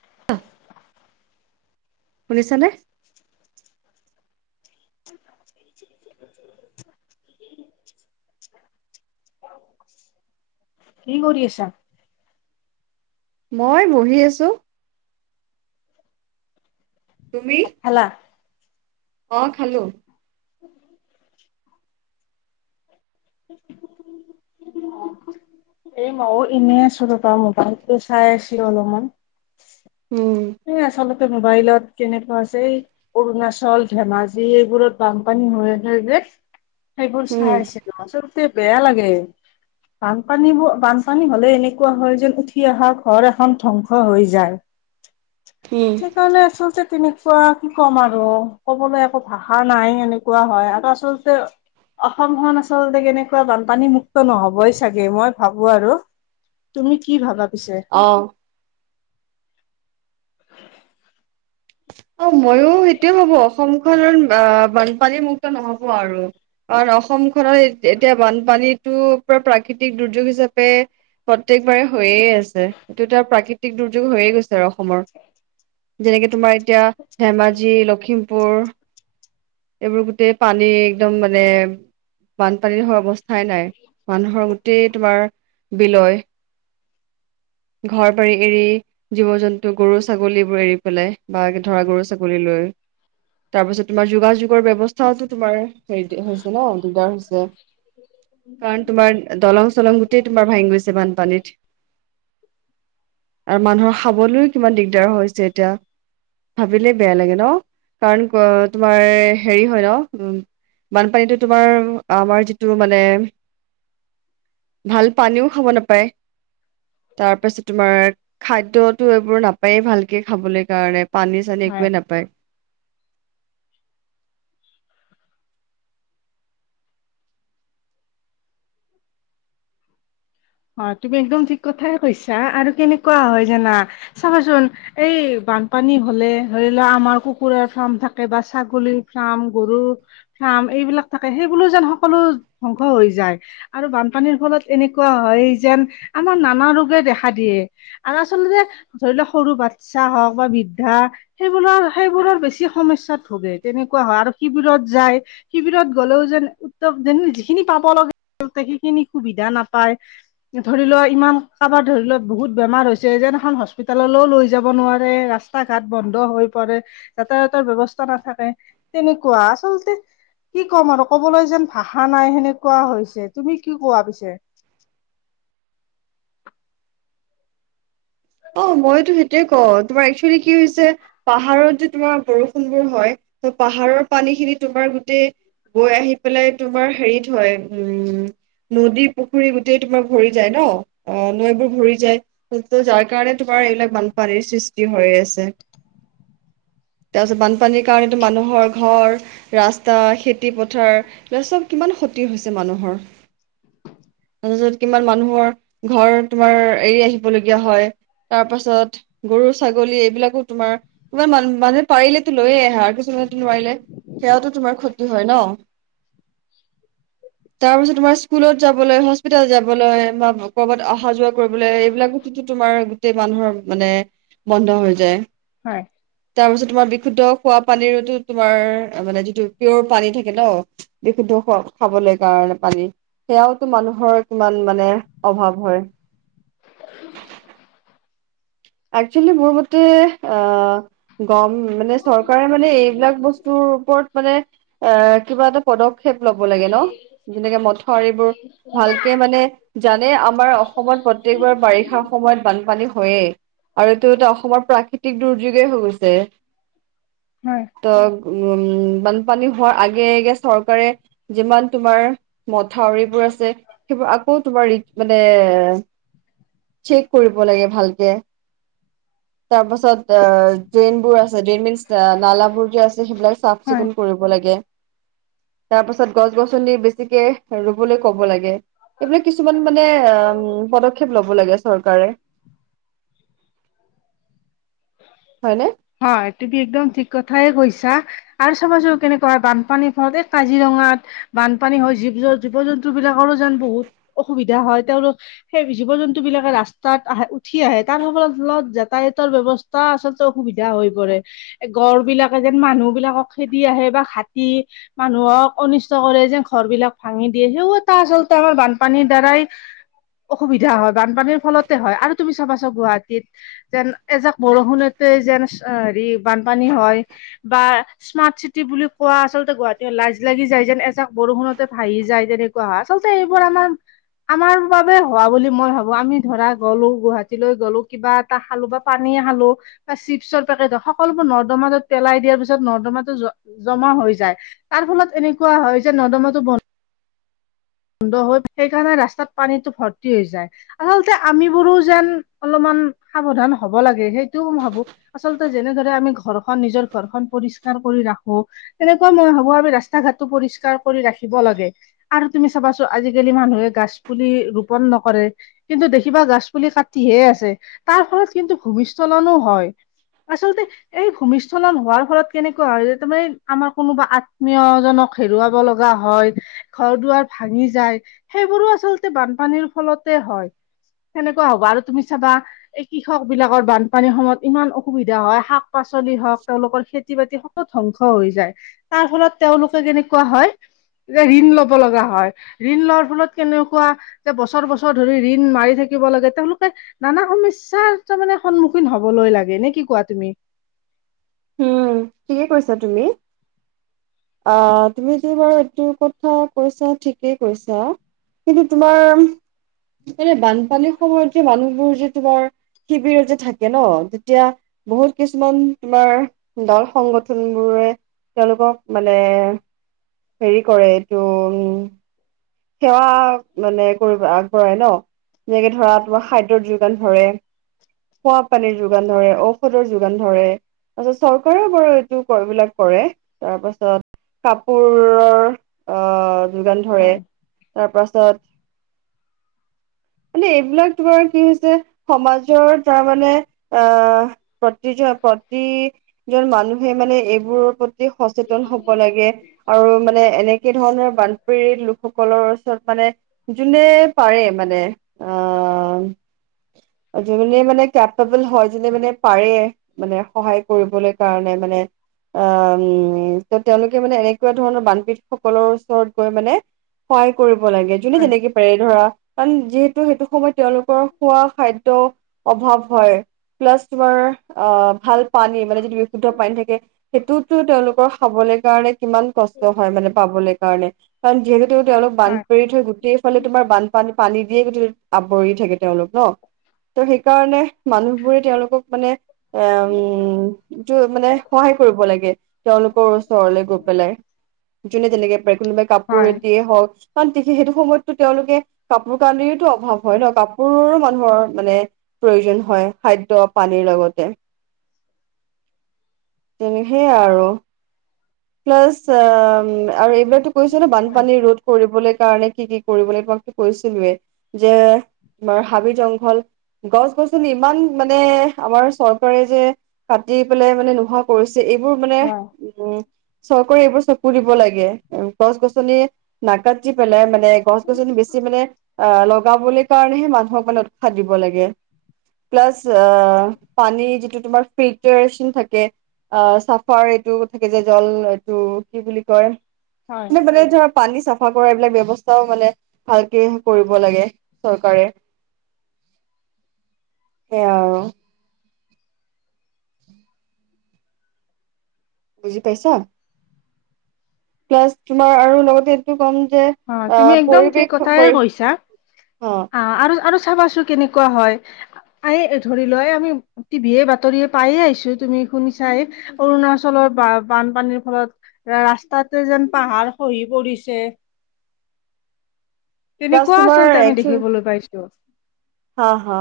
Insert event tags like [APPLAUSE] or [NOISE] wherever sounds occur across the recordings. [INAUDIBLE] শুনিছনে? [INAUDIBLE] কি কৰি আছা? মই বহি আছো। তুমি ভাত খালা? অঁ, খালো। [INAUDIBLE] এই ময়ও এনে আছো, তাৰপৰা মোবাইটোলো চাই আছিলো অলপমান। উম। এ, আচলতে মোবাইলত কেনেকুৱা আছে অৰুণাচল, ধেমাজি এইবোৰত বানপানী হৈ আছে যে। সেইবোৰ চাই উম আছিলো, আচলতে বেয়া লাগে। বানপানীবোৰ বানপানী হলে এনেকুৱা হয় যেন, উঠি অহা ঘৰ এখন ধ্বংস হৈ যায়। হম। সেইটো কাৰণে আচলতে তেনেকুৱা কি ক'ম আৰু, ক'বলৈ একো ভাষা নাই এনে কোৱা হয়। আৰু আচলতে অসমখন আচলতে কেনেকুৱা বানপানী মুক্ত নহবই চাগে, মই ভাবো আৰু। তুমি কি ভাবা পিছে? অঁ [UNINTELLIGIBLE] অ ময়ো সেইটোৱে ভাবো অসমখন আহ বানপানী মুুক্ত নহব আৰু কাৰণ অসমখনৰ এত এতিয়া বানপানীতো পুৰা প্ৰাকৃতিক দুৰ্যোগ হিচাপে প্ৰত্যেকবাৰে হৈয়ে আছে এইটো এটা প্ৰাকৃতিক দুৰ্যোগ হৈয়ে গৈছে ধৰা অসমৰ যেনেকে তোমাৰ এতিয়া ধেমাজি লখিমপুৰ এইবোৰ গোটেই পানী একদম মানে বানপানীৰ হৈ অৱস্থাই নাই মানুহৰ গোটেই তোমাৰ বিলৈয় ঘৰ বাৰী এৰি জীৱ জন্তু গৰু ছাগলীবোৰ এৰি পেলাই বা ধৰা গৰু ছাগলী লৈ তাৰ পিছত তোমাৰ যোগাযোগৰ বৱস্থাও তোমাৰ হেৰি হৈছে ন দিগদাৰ হৈছে কাৰণ তোমাৰ দলং চলং গোটেই তোমাৰ ভাঙি গৈছে বানপানীত আৰু মানুহৰ খাবলৈও কিমান দিগদাৰ হৈছে এতিয়া ভাবিলে বেয়া লাগে ন কাৰণ ক তোমাৰ হেৰি হয় ন উ বানপানীটো তোমাৰ আমাৰ যিটো মানে ভাল পানীও খাব নাপায় তাৰ পাছত তোমাৰ খাদ্যতো এইবোৰ নাপায় ভালকে খাবলে কাৰণে পানী চানী হয়। একোৱে নাপায় [INAUDIBLE] অ তুমি একদম ঠিক কথাই কৈছা আৰু কেনেকুৱা হয় জানা চাবাচোন এই বানপানী হলে ধৰি লোৱা আমাৰ কুকুৰাৰ ফাৰ্ম থাকে বা ছাগলীৰ ফাৰ্ম গৰুৰ ফাৰ্ম এইবিলাক থাকে সেইবোলো যেন সকলো ধ্বংস হৈ যায় আৰু বানপানীৰ ফলত এনেকুৱা হয় যেন আমাৰ নানা ৰোগে দেখা দিয়ে আৰু আচলতে ধৰি লওক সৰু বাচ্ছা হওক বা বৃদ্ধা সেইবোৰৰ সেইবোৰৰ বেছি সমস্যাত ভোগে তেনেকুৱা হয় আৰু শিবিৰত যায় শিবিৰত গলেও যেন উত্ত যেন যিখিনি পাব লগা আছে সেইখিনি সুবিধা নাপায় ধৰি লোৱা ইমান কাবাৰ ধৰি লোৱা বহুত বেমাৰ হৈছে যেনখন হস্পিতললৈও লৈ যাব নোৱাৰে ৰাস্ত স্তা ঘাট বন্ধ হৈ পৰে যাতায়াতৰ ব্যৱস্থা নাথাকে তেনেকুৱা আচলতে কি ক'ম আৰু কবলৈ যেন ভাষা নাই সেনেকুৱা হৈছে তুমি কি কোৱা পিছে অ মইতো সেইটোয়ে কও তোমাৰ একচুৱেলি কি হৈছে পাহাৰত যে তোমাৰ বৰষুণ বোৰ হয় ত পাহাৰৰ পানী খিনি তোমাৰ গোটেই গৈ আহি পেলাই তোমাৰ হেৰিত হয় উম নদী পুখুৰী গোটেই তোমাৰ ভৰি যায় ন অ নৈবোৰ ভৰি যায় [UNINTELLIGIBLE] সেই কাৰণে তোমাৰ এইবিলাক বানপানীৰ সৃষ্টি হৈ আছে তাৰপিছত বানপানীৰ কাৰণেতো মানুহৰ ঘৰ ৰাস্তা খেতি পথাৰ এই চব কিমান ক্ষতি হৈছে মানুহৰ তাজত কিমান মানুহৰ ঘৰ তোমাৰ এৰি আহিবলগীয়া হয় তাপাছত গৰু ছাগলী এইবিলাকো তোমাৰ ইমান মান মানুহে পাৰিলেতো লৈয়ে আহে আৰু কিছুমানেটো নোৱাৰিলে সেয়াওটো তোমাৰ ক্ষতি হয় ন তাৰ পাছত তোমাৰ স্কুলত যাবলৈ হস্পিতাল যাবলৈ বা কৰ'বাত অহা যোৱা কৰিবলৈ এইবিলাক টোতো তোমাৰ গোটেই মানুহৰ মানে বন্ধ হৈ যায় হয় তাৰ পিছত তোমাৰ বিশুদ্ধ খোৱা পানীতো তোমাৰ মানে যিটো পিয়ৰ পানী থাকে ন বিশুদ্ধ খোৱা খাবলৈ কাৰণে পানী সেয়াওতো মানুহৰ কিমান মানে অভাৱ হয়। একচুৱেলি মোৰ মতে আহ গম মানে চৰকাৰে মানে এইবিলাক বস্তুৰ ওপৰত মানে এ কিবা এটা পদক্ষেপ লব লাগে ন যেনেকে মথাওৰিবোৰ ভালকে মানে জানে আমাৰ অসমত প্ৰতেক্যবাৰ বাৰিষাৰ সময়ত বানপানী হয়ে। আৰু এইটো এটা অসমৰ প্ৰাকৃতিক দুৰ্যোগে হৈ গৈছে। হয়। ত' উম বানপানী হোৱাৰ আগে আগে চৰকাৰে যিমান তোমাৰ মথাউৰিবোৰ আছে। সেইবোৰ আকৌ তোমাৰ ইক মানে চেক কৰিব লাগে ভালকে। তাৰ পাছত অ ড্ৰেইনবোৰ আছে, ড্ৰেইন মিনচ নালাবোৰ যে আছে সেইবিলাক চাফ - হয় চিকুণ কৰিব লাগে। তাৰ পাছত গছ - গছনি বেছিকে ৰুবলৈ ক'ব লাগে। এইবিলাক কিছুমান মানে অম পদক্ষেপ ল'ব লাগে চৰকাৰে। হয়নে? হয়, তুমি একদম ঠিক কথাই কৈছা আৰু চাবচোন কেনে পুৱাই বানপানী হওঁতে কাজিৰঙাত বানপানী হয় জীৱ জ জীৱ জন্তুবিলাকৰো যেন বহু অসুবিধা হয় তেওঁলোক সেই জীৱ জন্তুবিলাকে ৰাস্তাত আহে উঠি আহে তাৰ সকল ফলত যাতায়াতৰ ব্যৱস্থা আচলত ত অসুবিধা হৈ পৰে গড়বিলাকে যেন মানুহবিলাকক খেদি আহে বা হাতী মানুহক অনিষ্ট কৰে যেন ঘৰবিলাক ভাঙি দিয়ে সেই এটা আচলতে আমাৰ বানপানীৰ দ্বাৰাই অসুবিধা হয়, বানপানীৰ ফলতে হয় আৰু তুমি চাবাচোন গুৱাহাটীত যেন এজাক বৰষুণতে যেন এচ এ হেৰি বানপানী হয় বা স্মাৰ্ট চিটি বুলি কোৱা আচলতে গুৱাহাটী লাজ লাগি যায় যেন এজাক বৰষুণতে ভাহি যায় যেনে কোৱা আচলতে এইবোৰ আমাৰ আমাৰ বাবে হোৱা বুলি মই ভাবোঁ, আমি ধৰা গ'লো গুৱাহাটীলৈ গ'লো কিবা এটা খালোঁ বা পানীয়ে খালোঁ। বা চিপছৰ পেকেট সকলোবোৰ নৰ্দমাত পেলাই দিয়াৰ পিছত নৰ্দমাটো জ জমা হৈ যায়। তাৰ ফলত এনেকুৱা হয় যে নৰ্দমাটো বন বন্ধ হৈ সেইকাৰণে ৰাস্তাত পানীটো ভৰ্তি হৈ যায়। আচলতে আমিবোৰো যেন অলপমান সাৱধান হ'ব লাগে সেইটোও ভাবোঁ। আচলতে যেনেদৰে আমি ঘৰখন নিজৰ ঘৰখন পৰিষ্কাৰ কৰি ৰাখোঁ। তেনেকুৱা মই ভাবোঁ আমি ৰাস্তা ঘাটতো পৰিষ্কাৰ কৰি ৰাখিব লাগে। আৰু তুমি চাবাছো আজিকালি মানুহে গাছ পুলি ৰোপন নকৰে। কিন্তু দেখিবা গাছ পুলি কাটিহে আছে তাৰ ফলত কিন্তু ভূমিস্খলনো হয়। আচলতে এই ভূমিস্খলন হোৱাৰ ফলত কেনেকুৱা হয় যে তোমাৰ এ আমাৰ কোনোবা আত্মীয়জনক হেৰুৱাব লগা হয় ঘৰ - দুৱাৰ ভাঙি যায় সেইবোৰো আচলতে বানপানীৰ ফলতে হয়। সেনেকুৱা হ'ব আৰু তুমি চাবা এই কৃষকবিলাকৰ বানপানীৰ সময়ত ইমান অসুবিধা হয় শাক পাচলি হওঁক, তেওঁলোকৰ খেতি বাতিও অ ধ্বংস হৈ যায় তাৰ ফলত তেওঁলোকে কেনেকুৱা হয় যে ঋণ ল'ব লগা হয়, ঋণ লোৱাৰ ফলত কেনেকুৱা যে বছৰ বছৰ ধৰি ঋণ মাৰি থাকিব লাগে তেওঁলোকে নানা সমস্যাৰ তাৰ মানে সন্মুখীন হ'বলৈ লাগে নে কি কোৱা তুমি? উম, ঠিকে কৈছা তুমি। আ তুমি যি বাৰু এইটো কথা কৈছা ঠিকেই কৈছা। কিন্তু, তোমাৰ এনেই বানপানীৰ সময়ত যে মানুহবোৰ যে তোমাৰ- শিবিৰতে থাকে ন তেতিয়া বহুত কিছুমান তোমাৰ- দল সংগঠন বোৰে তেওঁলোকক মানে- হেৰি কৰে, এইটো উম- সেৱা মানে কৰিব আগবঢ়াই ন। যেনেকে ধৰা, তোমাৰ খাদ্যৰ যোগান ধৰে। খোৱ পানীৰ যোগান ধৰে ঔষধৰ যোগান ধৰে। পাছত চৰকাৰে বাৰু এইটো কৰিবলৈ কৰে। তাৰ পাছত- কাপোৰৰ অ' যোগান ধৰে। হয়। তাৰপাছত- মানে এইবিলাক তোমাৰ কি হৈছে, সমাজৰ তাৰমানে আহ- প্ৰতিজ প্ৰতি- জন মানুহে মানে এইবোৰৰ প্ৰতি সচেতন হব লাগে। আৰু মানে এনেকে ধৰণৰ বানপীড়িত লোক- সকলৰ ওচৰত মানে যোনে পাৰে মানে, আহ- যোনে মানে কেপবল হয়, যোনে মানে পাৰে- মানে সহায় কৰিবলৈ কাৰণে মানে, - আ উম ত' তেওঁলোকে মানে এনেকুৱা ধৰণৰ বানপীড়িতসকলৰ ওচৰত গৈ মানে- সহায় কৰিব লাগে। যোনে হয়, যেনেকে পাৰে ধৰা কাৰণ, যিহেতু সেইটো সময়ত- তেওঁলোকৰ খোৱা খাদ্য অভাৱ হয়, প্লাছ তোমাৰ- অ' ভাল পানী মানে যিটো বিশুদ্ধ পানী থাকে, সেইটোতো তেওঁলোকৰ খাবলে কাৰণে- কিমান কষ্ট হয় মানে পাবলে কাৰণে। কাৰণ, যিহেতু তেওঁলোক বানপীড়িত হয় গোটেই ফালে তোমাৰ বান- পানী পানী দিয়েই পৃথিৱিত আৱৰি থাকে তেওঁলোক ন। ত' সেইকাৰণে মানুহবোৰে তেওঁলোকক মানে- এ অঁ, উম টো মানে সহায় কৰিব লাগে, তেওঁলোকৰ ওচৰলে গৈ পেলাই। যোনে যেনেকে পাৰে কোনোবাই কাপোৰ হয়। এটিয়ে হওক, কাৰণ সেইটো সময়ততো তেওঁলোকে- কাপোৰ কানিৰতো অভাৱ হয় ন, কাপ- পোৰৰো মানুহৰ মানে প্ৰয়োজন হয়, খাদ্য পানীৰ লগতে। তেনে সেইয়া আৰু। প্লাছ অ আৰু এইবিলাকতো কৈছে ন হয়। বানপানীৰ ৰোধ- কৰিবলৈ কাৰণে কি কি কৰিবলৈ তোমাকটো কৈছিলোয়ে। যে- তোমাৰ হাবি জংঘল- গছ গছনি ইমান মানে, আমাৰ চৰকাৰে যে কাটি পেলাই মানে নোহোৱা- কৰিছে। এইবোৰ মানে হয়, উম চৰকাৰে এইবোৰ চকু দিব লাগে। গছ গছনি- নাকাটি পেলাই মানে, গছ গছ বেছি মানে- অ লগাবলে কাৰণেহে মানুহক মানে উৎসাহ দিব লাগে। প্লাছ- ধৰা, পানী যিটো তোমাৰ ফিল্টাৰেচন থাকে- অ চাফাৰ এইটো থাকে যে জল এইটো কি বুলি কয়? হয়। মানে মানে ধৰা পানী চাফা কৰা এইবিলাক ব্যৱস্থাও মানে ভালকে কৰিব লাগে চৰকাৰে। সেইয়া আৰু। বুজি পাইছা? প্লাছ তোমাৰ আৰু লগতে এইটো ক'ম যে, - অঁ' তুমি একদম ঠিক কথাই কৈছা। অ অঁ, আৰু আৰু চাবাচোন- কেনেকুৱা হয়? আ এ ধৰি লোৱা, আমি টিভিয়ে বাতৰিয়ে পাইয়ে আহিছো তুমি শুনিছাই। অৰুণাচলৰ বা বানপানীৰ ফলত ৰাস্তাতে যেন পাহাৰ খহি পৰিছে। প্লাছ তেনেকুৱা তোমাৰ আচলতে আমি একচুৱেলি দেখিবলৈ পাইছো। হা, হা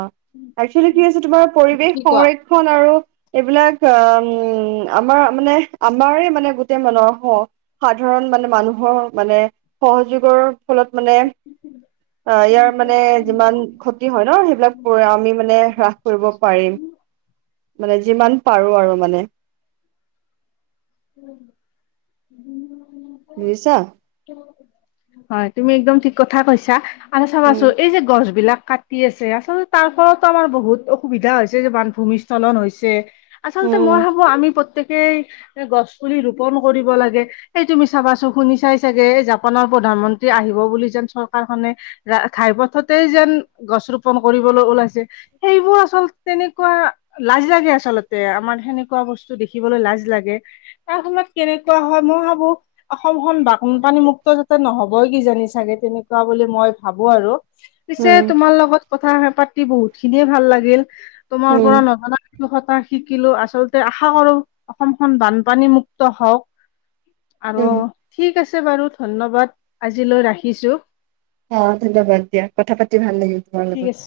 একচুৱেলি ক হৈছে, তোমাৰ পৰিৱেশ তেনেকুৱা সংৰক্ষণ আৰু এইবিলাক আ আমাৰ মানে আমাৰে মানে গোটেই মানৰ হ। সাধাৰণ মানে মানুহৰ মানে সহযোগৰ ফলত মানে, ইয়াৰ মানে যিমান যি হয় ন, সেইবিলাক আমি মানে হ্ৰাস কৰিব পাৰিম। মানে যিমান পাৰো আৰু মানে। [UNINTELLIGIBLE] বুজিছা? হয়' তুমি একদম ঠিক কথা কৈছা, আৰু উম চাবাচোন এই যে গছ বিলাক কাট -টি আছে আচলতে তাৰ ফলতো আমাৰ বহুত অসুবিধা হৈছে যে, বান ভূমিস্খলন হৈছে। আচলতে উম মই ভাবো আমি প্ৰত্যেকেই, গছ পুলি ৰোপন কৰিব লাগে। এই তুমি চাবাচোন শুনি চাই চাগে, জাপানৰ প্ৰধানমন্ত্ৰী আহিব বুলি যেন চৰকাৰখনে ঘাইপথতেই যেন গছ ৰোপন কৰিবলৈ ওলাইছে। সেইবোৰ আচলতে তেনেকুৱা লাজ লাগে আচলতে, আমাৰ সেনেকুৱা বস্তু দেখিবলৈ লাজ লাগে। তাৰ সময়ত কেনেকুৱা হয়, মই ভাবো অসমখন বানপানী মুুক্ত যাতে নহবই কি জানি চাগে, তেনেকুৱা বুলি মই ভাবো আৰু। পিছে উম তোমাৰ লগত কথা পাতি বহুত খিনিয়ে ভাল লাগিল। তোমাৰ উম পৰা নজনা কথা শিকিলো, আচলতে আশা কৰো অসমখন বানপানী মুক্ত হওঁক। আৰু উম ঠিক আছে বাৰু ধন্যবাদ আজিলৈ ৰাখিছোঁ। অ ধন্যবাদ দিয়া, কথা পাতি ভাল লাগিল তোমাৰ ঠিক লগত। আছে।